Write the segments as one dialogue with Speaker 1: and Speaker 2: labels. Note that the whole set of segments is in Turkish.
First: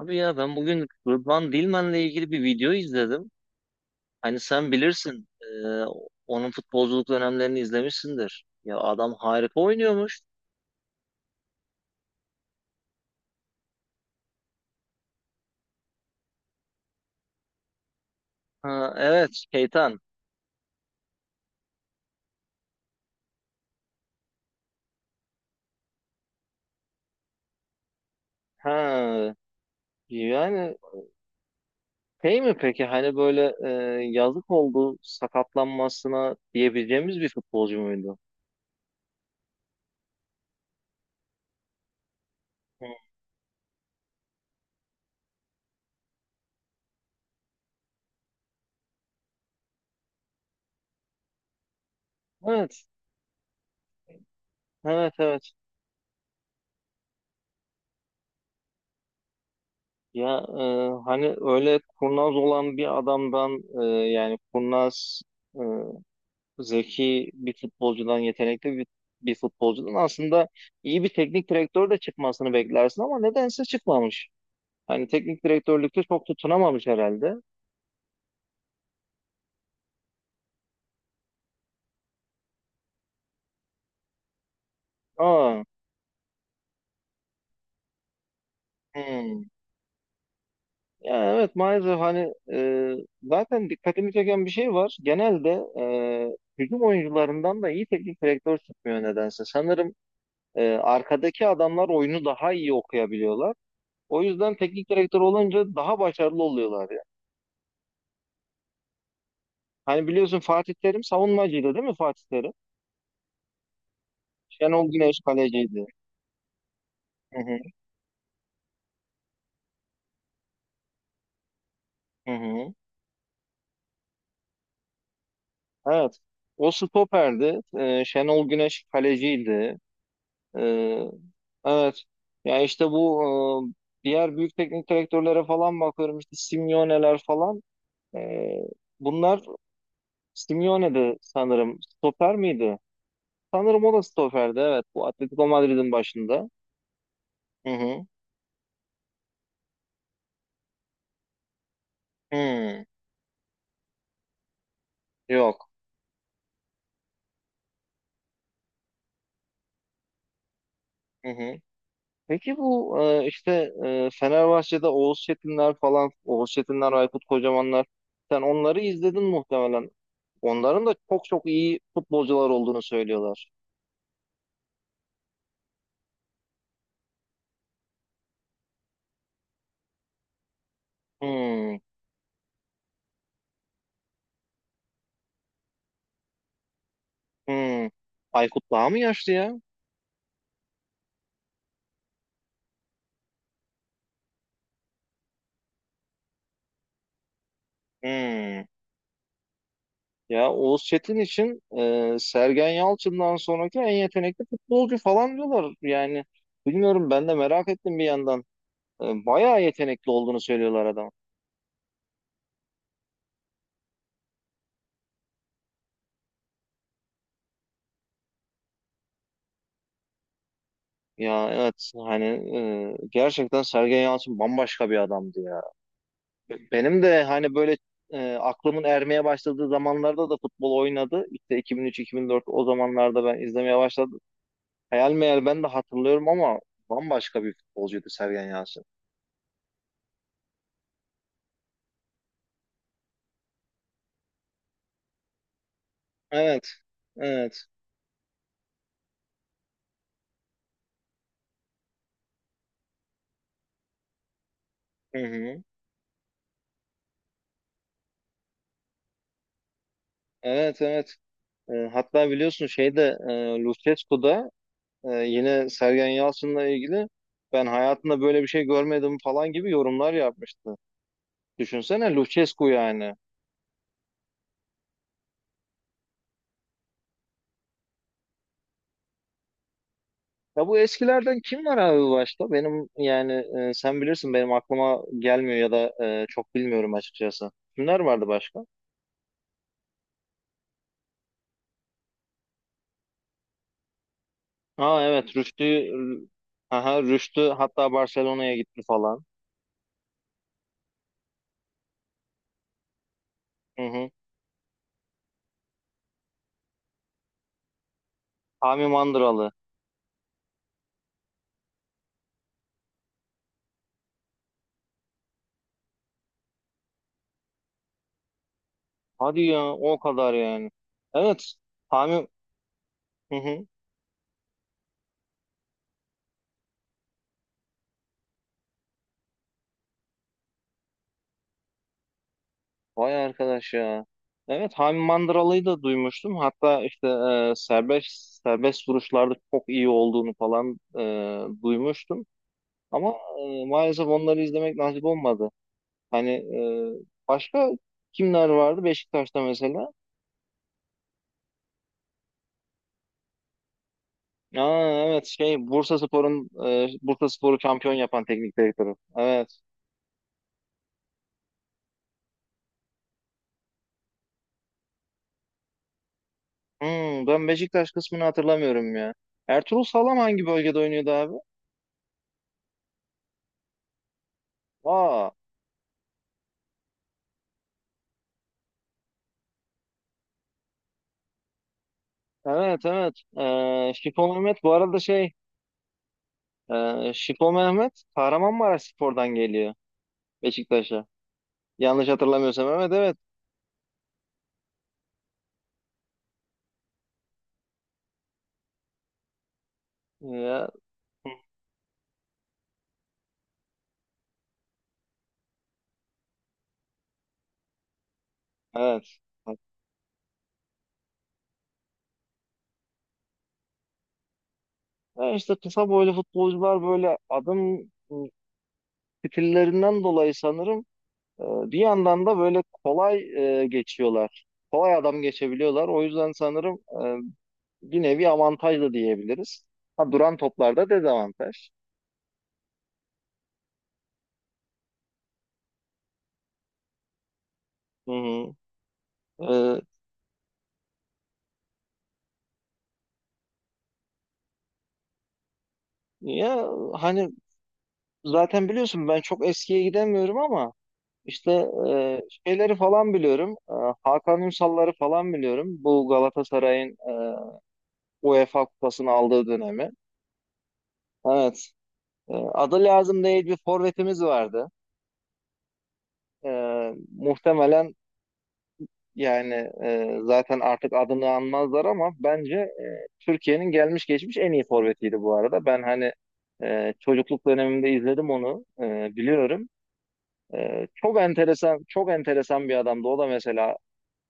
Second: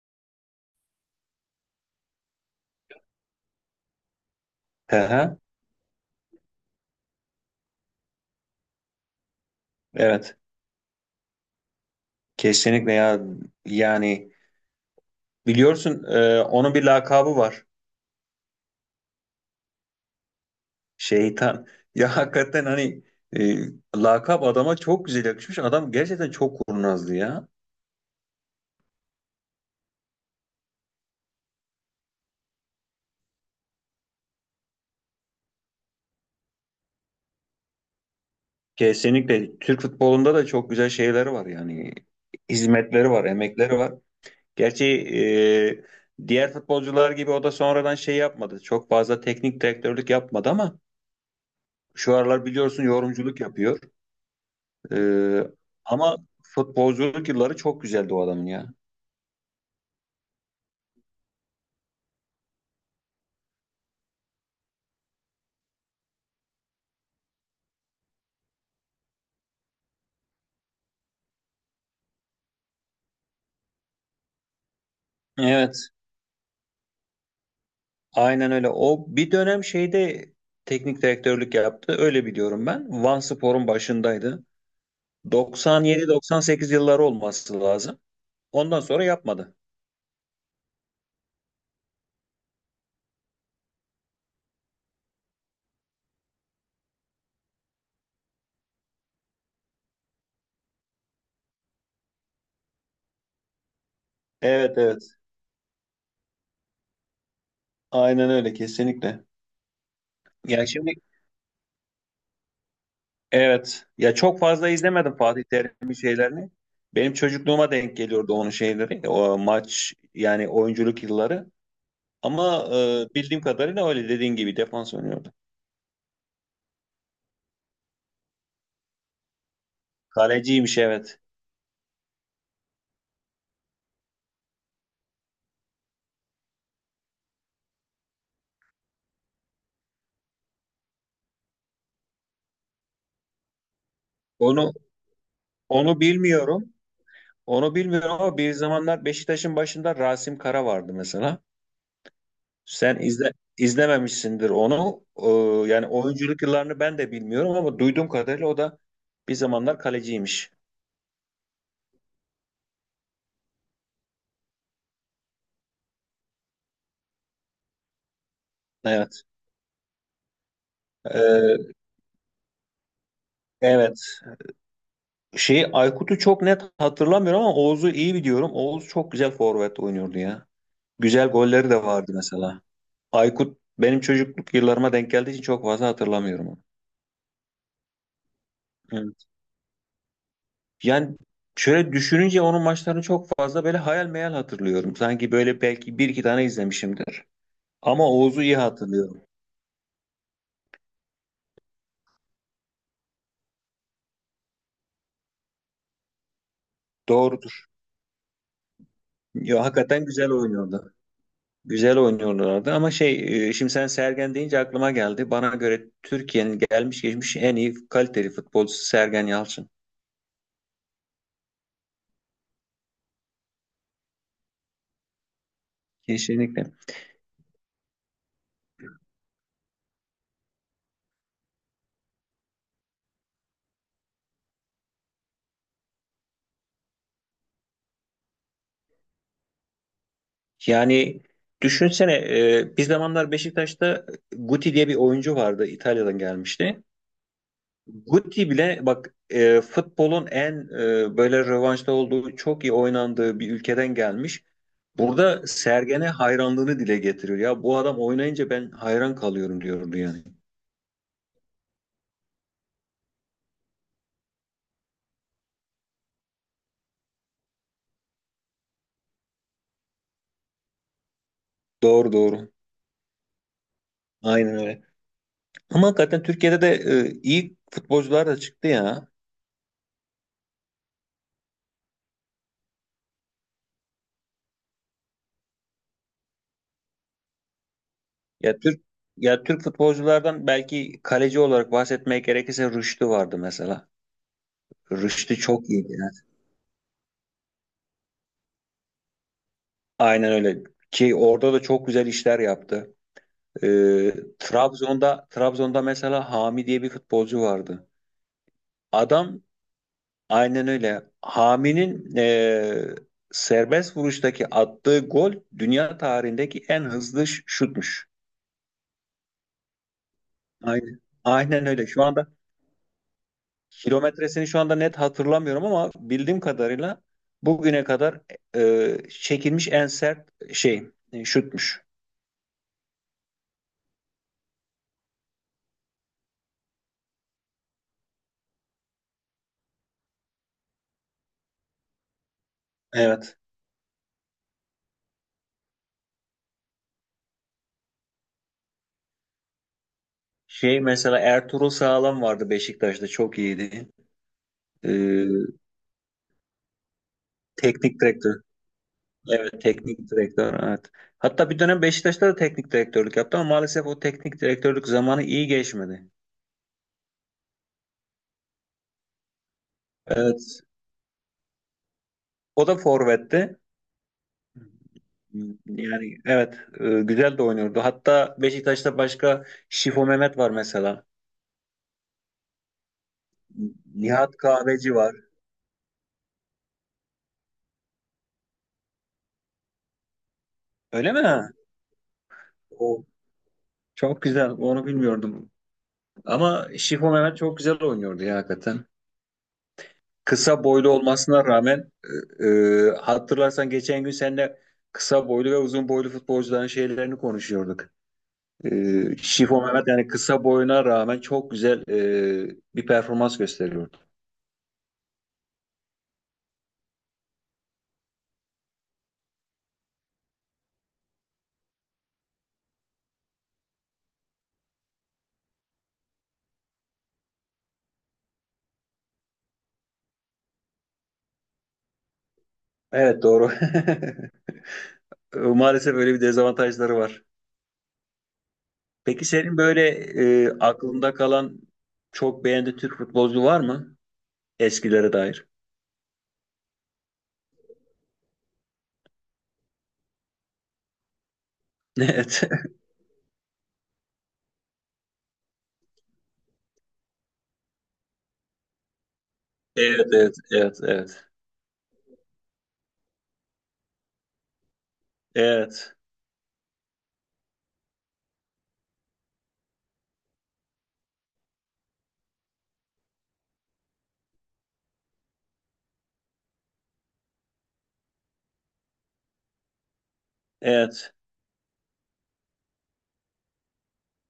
Speaker 1: Abi ya ben bugün Rıdvan Dilmen'le ilgili bir video izledim. Hani sen
Speaker 2: Hı
Speaker 1: bilirsin,
Speaker 2: hı,
Speaker 1: onun futbolculuk dönemlerini izlemişsindir. Ya adam harika oynuyormuş.
Speaker 2: evet. Kesinlikle ya. Yani biliyorsun onun bir lakabı var.
Speaker 1: Ha, evet, Keytan.
Speaker 2: Şeytan. Ya hakikaten hani e, lakap adama çok güzel yakışmış. Adam gerçekten çok kurnazdı ya.
Speaker 1: Ha, yani şey mi peki hani böyle yazık oldu sakatlanmasına diyebileceğimiz bir futbolcu muydu?
Speaker 2: Kesinlikle Türk futbolunda da çok güzel şeyleri var yani.
Speaker 1: Hı,
Speaker 2: Hizmetleri var, emekleri var. Gerçi diğer futbolcular gibi o da sonradan şey yapmadı. Çok fazla teknik direktörlük yapmadı ama şu aralar biliyorsun
Speaker 1: evet,
Speaker 2: yorumculuk yapıyor.
Speaker 1: evet,
Speaker 2: Ee,
Speaker 1: evet.
Speaker 2: ama futbolculuk yılları çok güzeldi o adamın ya.
Speaker 1: Ya hani öyle kurnaz olan bir adamdan e, yani kurnaz zeki bir futbolcudan, yetenekli bir futbolcudan aslında iyi bir teknik direktör de çıkmasını beklersin ama nedense çıkmamış. Hani teknik
Speaker 2: Evet,
Speaker 1: direktörlükte çok tutunamamış herhalde.
Speaker 2: aynen öyle. O bir dönem şeyde teknik direktörlük yaptı. Öyle biliyorum ben. Vanspor'un başındaydı.
Speaker 1: Aa,
Speaker 2: 97-98 yılları olması lazım. Ondan sonra
Speaker 1: hmm.
Speaker 2: yapmadı.
Speaker 1: Ya evet maalesef hani zaten dikkatimi çeken bir şey var. Genelde hücum oyuncularından da iyi teknik direktör çıkmıyor nedense. Sanırım arkadaki adamlar oyunu daha iyi okuyabiliyorlar. O yüzden
Speaker 2: Evet
Speaker 1: teknik
Speaker 2: evet.
Speaker 1: direktör olunca daha başarılı oluyorlar.
Speaker 2: Aynen öyle kesinlikle.
Speaker 1: Hani biliyorsun
Speaker 2: Ya
Speaker 1: Fatih
Speaker 2: şimdi
Speaker 1: Terim savunmacıydı değil mi Fatih Terim?
Speaker 2: evet. Ya çok fazla
Speaker 1: Şenol
Speaker 2: izlemedim
Speaker 1: Güneş
Speaker 2: Fatih
Speaker 1: kaleciydi.
Speaker 2: Terim'in şeylerini. Benim
Speaker 1: Hı hı,
Speaker 2: çocukluğuma denk geliyordu onun şeyleri. O maç yani oyunculuk yılları.
Speaker 1: hı
Speaker 2: Ama
Speaker 1: hı.
Speaker 2: bildiğim kadarıyla öyle dediğin gibi defans oynuyordu.
Speaker 1: Evet. O stoperdi. Şenol Güneş kaleciydi.
Speaker 2: Kaleciymiş
Speaker 1: Ee,
Speaker 2: evet.
Speaker 1: evet. Ya işte bu diğer büyük teknik direktörlere falan bakıyorum işte Simeone'ler falan. Ee, bunlar Simeone'di sanırım. Stoper miydi? Sanırım o da stoperdi
Speaker 2: Onu
Speaker 1: evet. Bu Atletico Madrid'in
Speaker 2: onu
Speaker 1: başında.
Speaker 2: bilmiyorum.
Speaker 1: Hı
Speaker 2: Onu
Speaker 1: hı.
Speaker 2: bilmiyorum ama bir zamanlar Beşiktaş'ın başında Rasim Kara vardı mesela.
Speaker 1: Hı.
Speaker 2: Sen izle, izlememişsindir onu.
Speaker 1: Yok.
Speaker 2: Yani oyunculuk yıllarını ben de bilmiyorum ama duyduğum kadarıyla o da bir zamanlar kaleciymiş.
Speaker 1: Hı hı. Peki bu işte Fenerbahçe'de Oğuz Çetinler falan, Oğuz Çetinler, Aykut Kocamanlar. Sen onları izledin
Speaker 2: Evet.
Speaker 1: muhtemelen. Onların da çok çok
Speaker 2: E,
Speaker 1: iyi futbolcular olduğunu söylüyorlar.
Speaker 2: evet. Şey Aykut'u çok net hatırlamıyorum ama Oğuz'u iyi biliyorum. Oğuz çok güzel forvet oynuyordu ya. Güzel golleri
Speaker 1: Hmm,
Speaker 2: de vardı mesela. Aykut benim çocukluk yıllarıma denk geldiği için çok fazla hatırlamıyorum onu.
Speaker 1: hmm. Aykut daha mı
Speaker 2: Evet.
Speaker 1: yaşlı ya?
Speaker 2: Yani şöyle düşününce onun maçlarını çok fazla böyle hayal meyal hatırlıyorum. Sanki böyle belki bir iki tane izlemişimdir. Ama Oğuz'u iyi
Speaker 1: Hmm.
Speaker 2: hatırlıyorum.
Speaker 1: Ya Oğuz Çetin için Sergen Yalçın'dan sonraki en yetenekli futbolcu falan diyorlar. Yani bilmiyorum ben de
Speaker 2: Doğrudur.
Speaker 1: merak ettim bir yandan. Bayağı
Speaker 2: Ya, hakikaten
Speaker 1: yetenekli
Speaker 2: güzel
Speaker 1: olduğunu söylüyorlar
Speaker 2: oynuyordu.
Speaker 1: adam.
Speaker 2: Güzel oynuyorlardı ama şey şimdi sen Sergen deyince aklıma geldi. Bana göre Türkiye'nin gelmiş geçmiş en iyi kaliteli futbolcusu Sergen Yalçın.
Speaker 1: Ya evet hani gerçekten Sergen Yalçın bambaşka bir adamdı ya.
Speaker 2: Kesinlikle.
Speaker 1: Benim de hani böyle aklımın ermeye başladığı zamanlarda da futbol oynadı. İşte 2003-2004 o zamanlarda ben izlemeye başladım. Hayal meyal ben de hatırlıyorum ama bambaşka bir futbolcuydu Sergen Yalçın.
Speaker 2: Yani düşünsene bir zamanlar Beşiktaş'ta Guti diye bir oyuncu vardı İtalya'dan
Speaker 1: Evet,
Speaker 2: gelmişti.
Speaker 1: evet,
Speaker 2: Guti bile bak futbolun en böyle rövanşta olduğu çok iyi oynandığı bir ülkeden gelmiş.
Speaker 1: hı
Speaker 2: Burada
Speaker 1: hı.
Speaker 2: Sergen'e hayranlığını dile getiriyor. Ya bu adam oynayınca ben hayran kalıyorum diyordu yani.
Speaker 1: Evet, evet. Hatta biliyorsun şeyde Lucescu'da yine Sergen Yalçın'la ilgili ben hayatımda böyle bir şey görmedim falan gibi yorumlar yapmıştı.
Speaker 2: Doğru
Speaker 1: Düşünsene
Speaker 2: doğru.
Speaker 1: Lucescu yani.
Speaker 2: Aynen öyle. Ama hakikaten Türkiye'de de iyi futbolcular da çıktı ya.
Speaker 1: Ya bu eskilerden kim var abi başta? Benim yani sen bilirsin benim aklıma gelmiyor ya da çok bilmiyorum açıkçası. Kimler vardı
Speaker 2: Ya
Speaker 1: başka?
Speaker 2: Türk ya Türk futbolculardan belki kaleci olarak bahsetmeye gerekirse Rüştü vardı mesela.
Speaker 1: Ha, evet,
Speaker 2: Rüştü çok
Speaker 1: Rüştü.
Speaker 2: iyiydi. Yani.
Speaker 1: Aha, Rüştü hatta Barcelona'ya gitti falan.
Speaker 2: Aynen öyle. Ki orada da çok güzel işler yaptı.
Speaker 1: Hı hı.
Speaker 2: Trabzon'da mesela Hami diye bir futbolcu vardı.
Speaker 1: Hami
Speaker 2: Adam
Speaker 1: Mandıralı.
Speaker 2: aynen öyle. Hami'nin serbest vuruştaki attığı gol dünya tarihindeki en hızlı şutmuş.
Speaker 1: Hadi ya, o kadar yani.
Speaker 2: Aynen.
Speaker 1: Evet,
Speaker 2: Aynen öyle. Şu
Speaker 1: Hami,
Speaker 2: anda
Speaker 1: hı hı.
Speaker 2: Kilometresini şu anda net hatırlamıyorum ama bildiğim kadarıyla bugüne kadar çekilmiş en sert şey şutmuş.
Speaker 1: Vay arkadaş ya. Evet, Hami Mandıralı'yı da duymuştum. Hatta işte serbest vuruşlarda çok iyi olduğunu falan duymuştum. Ama
Speaker 2: Evet.
Speaker 1: maalesef onları izlemek nasip olmadı. Hani başka kimler vardı Beşiktaş'ta mesela?
Speaker 2: Şey mesela Ertuğrul Sağlam vardı Beşiktaş'ta çok iyiydi. E,
Speaker 1: Aa, evet, şey Bursaspor'u şampiyon
Speaker 2: teknik
Speaker 1: yapan
Speaker 2: direktör.
Speaker 1: teknik direktörü. Evet.
Speaker 2: Evet teknik direktör evet. Hatta bir dönem Beşiktaş'ta da teknik direktörlük yaptı ama maalesef o teknik direktörlük zamanı iyi geçmedi.
Speaker 1: Hmm, ben Beşiktaş kısmını hatırlamıyorum ya. Ertuğrul Sağlam hangi
Speaker 2: Evet.
Speaker 1: bölgede oynuyordu abi?
Speaker 2: O da forvetti.
Speaker 1: Aa,
Speaker 2: Yani evet güzel de oynuyordu. Hatta Beşiktaş'ta başka Şifo Mehmet var mesela.
Speaker 1: evet evet. Şipo
Speaker 2: Nihat
Speaker 1: Mehmet bu
Speaker 2: Kahveci
Speaker 1: arada
Speaker 2: var.
Speaker 1: şey Şipo Mehmet Kahramanmaraşspor'dan geliyor Beşiktaş'a.
Speaker 2: Öyle mi?
Speaker 1: Yanlış hatırlamıyorsam evet
Speaker 2: O
Speaker 1: evet.
Speaker 2: Çok güzel. Onu bilmiyordum. Ama Şifo Mehmet çok güzel oynuyordu ya hakikaten. Kısa
Speaker 1: Ya,
Speaker 2: boylu olmasına rağmen e, hatırlarsan geçen gün seninle kısa boylu ve uzun boylu futbolcuların şeylerini konuşuyorduk.
Speaker 1: evet.
Speaker 2: Şifo Mehmet yani kısa boyuna rağmen çok güzel bir performans gösteriyordu.
Speaker 1: Ya işte kısa boylu futbolcular böyle adım stillerinden dolayı sanırım e, bir yandan da böyle kolay geçiyorlar. Kolay adam geçebiliyorlar. O yüzden sanırım bir nevi avantaj da diyebiliriz. Ha, duran toplarda dezavantaj.
Speaker 2: Evet doğru. Maalesef öyle bir dezavantajları var.
Speaker 1: Hı hı.
Speaker 2: Peki senin
Speaker 1: E,
Speaker 2: böyle aklında kalan çok beğendiğin Türk futbolcu var mı? Eskilere dair.
Speaker 1: ya hani zaten biliyorsun ben çok eskiye gidemiyorum ama işte e,
Speaker 2: Evet.
Speaker 1: şeyleri falan biliyorum. Hakan Ünsal'ları falan biliyorum. Bu Galatasaray'ın UEFA kupasını aldığı dönemi.
Speaker 2: Evet, evet, evet, evet.
Speaker 1: Evet. Adı lazım değil bir forvetimiz vardı.
Speaker 2: Evet,
Speaker 1: Muhtemelen yani zaten artık adını anmazlar ama bence Türkiye'nin gelmiş geçmiş en iyi forvetiydi bu arada. Ben hani çocukluk dönemimde izledim onu biliyorum. E,
Speaker 2: evet.
Speaker 1: çok enteresan çok enteresan bir adamdı. O da mesela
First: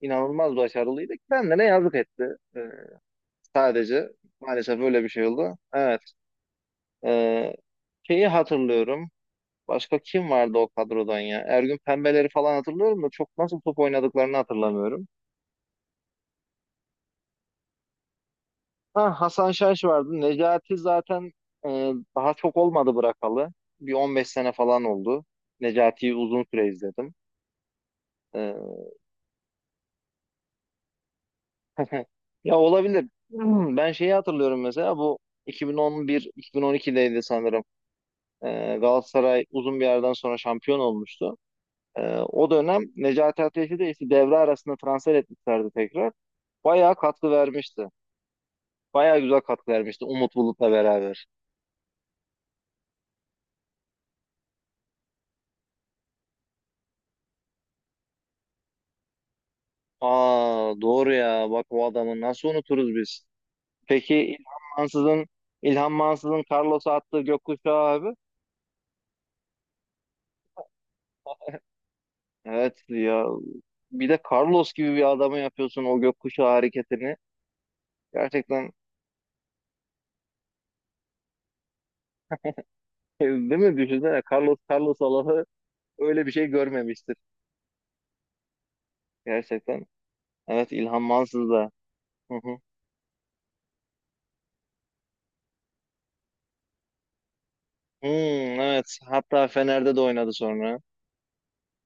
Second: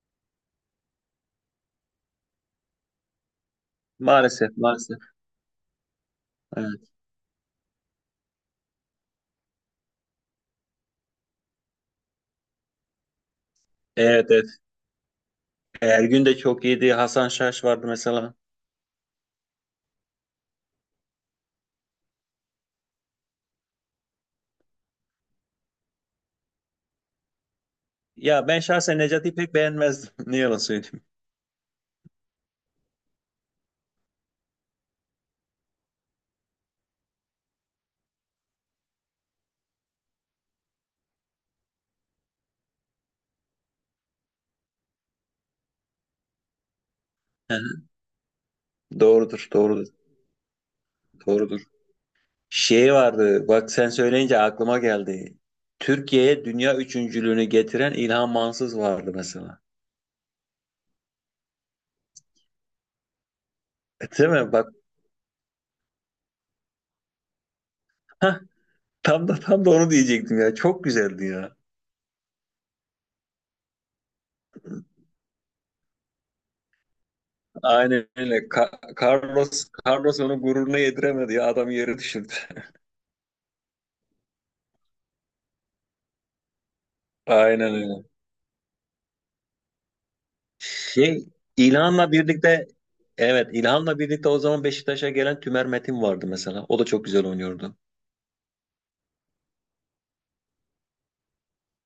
Speaker 1: inanılmaz başarılıydı. Kendine yazık etti. E, sadece
Speaker 2: Maalesef,
Speaker 1: maalesef
Speaker 2: maalesef.
Speaker 1: öyle bir şey oldu. Evet.
Speaker 2: Evet,
Speaker 1: E, şeyi hatırlıyorum. Başka kim vardı o kadrodan ya? Ergün Pembeleri falan hatırlıyorum da çok nasıl top
Speaker 2: evet.
Speaker 1: oynadıklarını
Speaker 2: evet.
Speaker 1: hatırlamıyorum.
Speaker 2: Ergün de çok iyiydi. Hasan Şaş vardı mesela.
Speaker 1: Ha, Hasan Şaş vardı. Necati zaten e, daha çok olmadı bırakalı. Bir 15 sene falan oldu. Necati'yi uzun süre izledim.
Speaker 2: Ya ben
Speaker 1: E,
Speaker 2: şahsen Necati'yi pek beğenmezdim. Ne yalan söyleyeyim.
Speaker 1: Ya olabilir. Hmm, ben şeyi hatırlıyorum mesela bu 2011-2012'deydi sanırım. E, Galatasaray uzun bir yerden sonra şampiyon olmuştu. O dönem Necati Ateş'i de işte devre arasında transfer etmişlerdi tekrar. Bayağı katkı vermişti. Bayağı güzel
Speaker 2: Doğrudur,
Speaker 1: katkı
Speaker 2: doğrudur,
Speaker 1: vermişti Umut Bulut'la beraber.
Speaker 2: doğrudur. Şey vardı, bak sen söyleyince aklıma geldi. Türkiye'ye dünya üçüncülüğünü getiren İlhan Mansız vardı mesela.
Speaker 1: Aa, doğru ya. Bak, o adamı nasıl unuturuz biz?
Speaker 2: E,
Speaker 1: Peki
Speaker 2: Değil mi? Bak,
Speaker 1: Mansız'ın İlhan Mansız'ın Carlos'a attığı gökkuşağı abi.
Speaker 2: hah, Tam da onu diyecektim ya. Çok güzeldi ya.
Speaker 1: Evet ya. Bir de Carlos gibi bir adamı yapıyorsun o gökkuşağı hareketini.
Speaker 2: Aynen öyle. Ka-
Speaker 1: Gerçekten
Speaker 2: Carlos onu gururuna yediremedi ya. Adam yere düşürdü.
Speaker 1: değil mi? Düşünsene Carlos Allah'ı öyle bir şey görmemiştir.
Speaker 2: Aynen öyle.
Speaker 1: Gerçekten. Evet, İlhan
Speaker 2: Şey
Speaker 1: Mansız da.
Speaker 2: İlhan'la
Speaker 1: Hı hı.
Speaker 2: birlikte evet İlhan'la birlikte o zaman Beşiktaş'a gelen Tümer Metin vardı mesela. O da çok güzel oynuyordu.
Speaker 1: Hmm, evet. Hatta Fener'de de oynadı sonra.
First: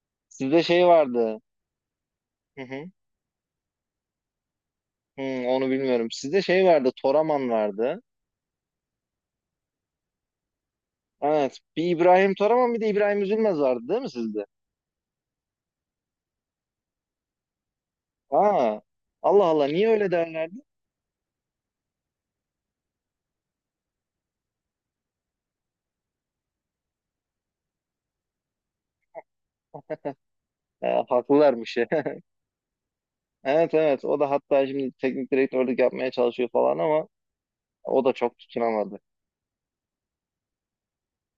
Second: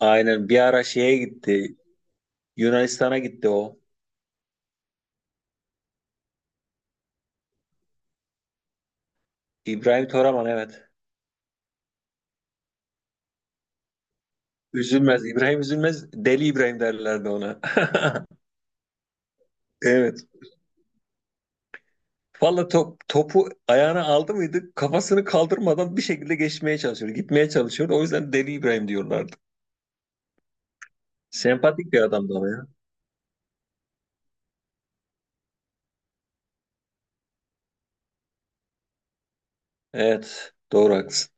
Speaker 2: Aynen bir
Speaker 1: Sizde
Speaker 2: ara
Speaker 1: şey
Speaker 2: şeye
Speaker 1: vardı.
Speaker 2: gitti.
Speaker 1: Hı hı.
Speaker 2: Yunanistan'a gitti o.
Speaker 1: Hmm, onu bilmiyorum. Sizde şey vardı, Toraman vardı.
Speaker 2: İbrahim Toraman evet.
Speaker 1: Evet, bir İbrahim Toraman bir de İbrahim Üzülmez vardı değil mi sizde?
Speaker 2: Üzülmez. İbrahim üzülmez. Deli İbrahim derlerdi ona.
Speaker 1: Aa, Allah Allah, niye öyle
Speaker 2: Evet.
Speaker 1: derlerdi?
Speaker 2: Valla top, topu ayağına aldı mıydı kafasını kaldırmadan bir şekilde geçmeye çalışıyordu. Gitmeye çalışıyordu. O yüzden Deli İbrahim diyorlardı.
Speaker 1: Ha, haklılarmış ya.
Speaker 2: Sempatik bir adamdı ama ya.
Speaker 1: Evet evet, o da hatta şimdi teknik direktörlük yapmaya çalışıyor falan ama o da çok tutunamadı.
Speaker 2: Evet. Doğru haklısın.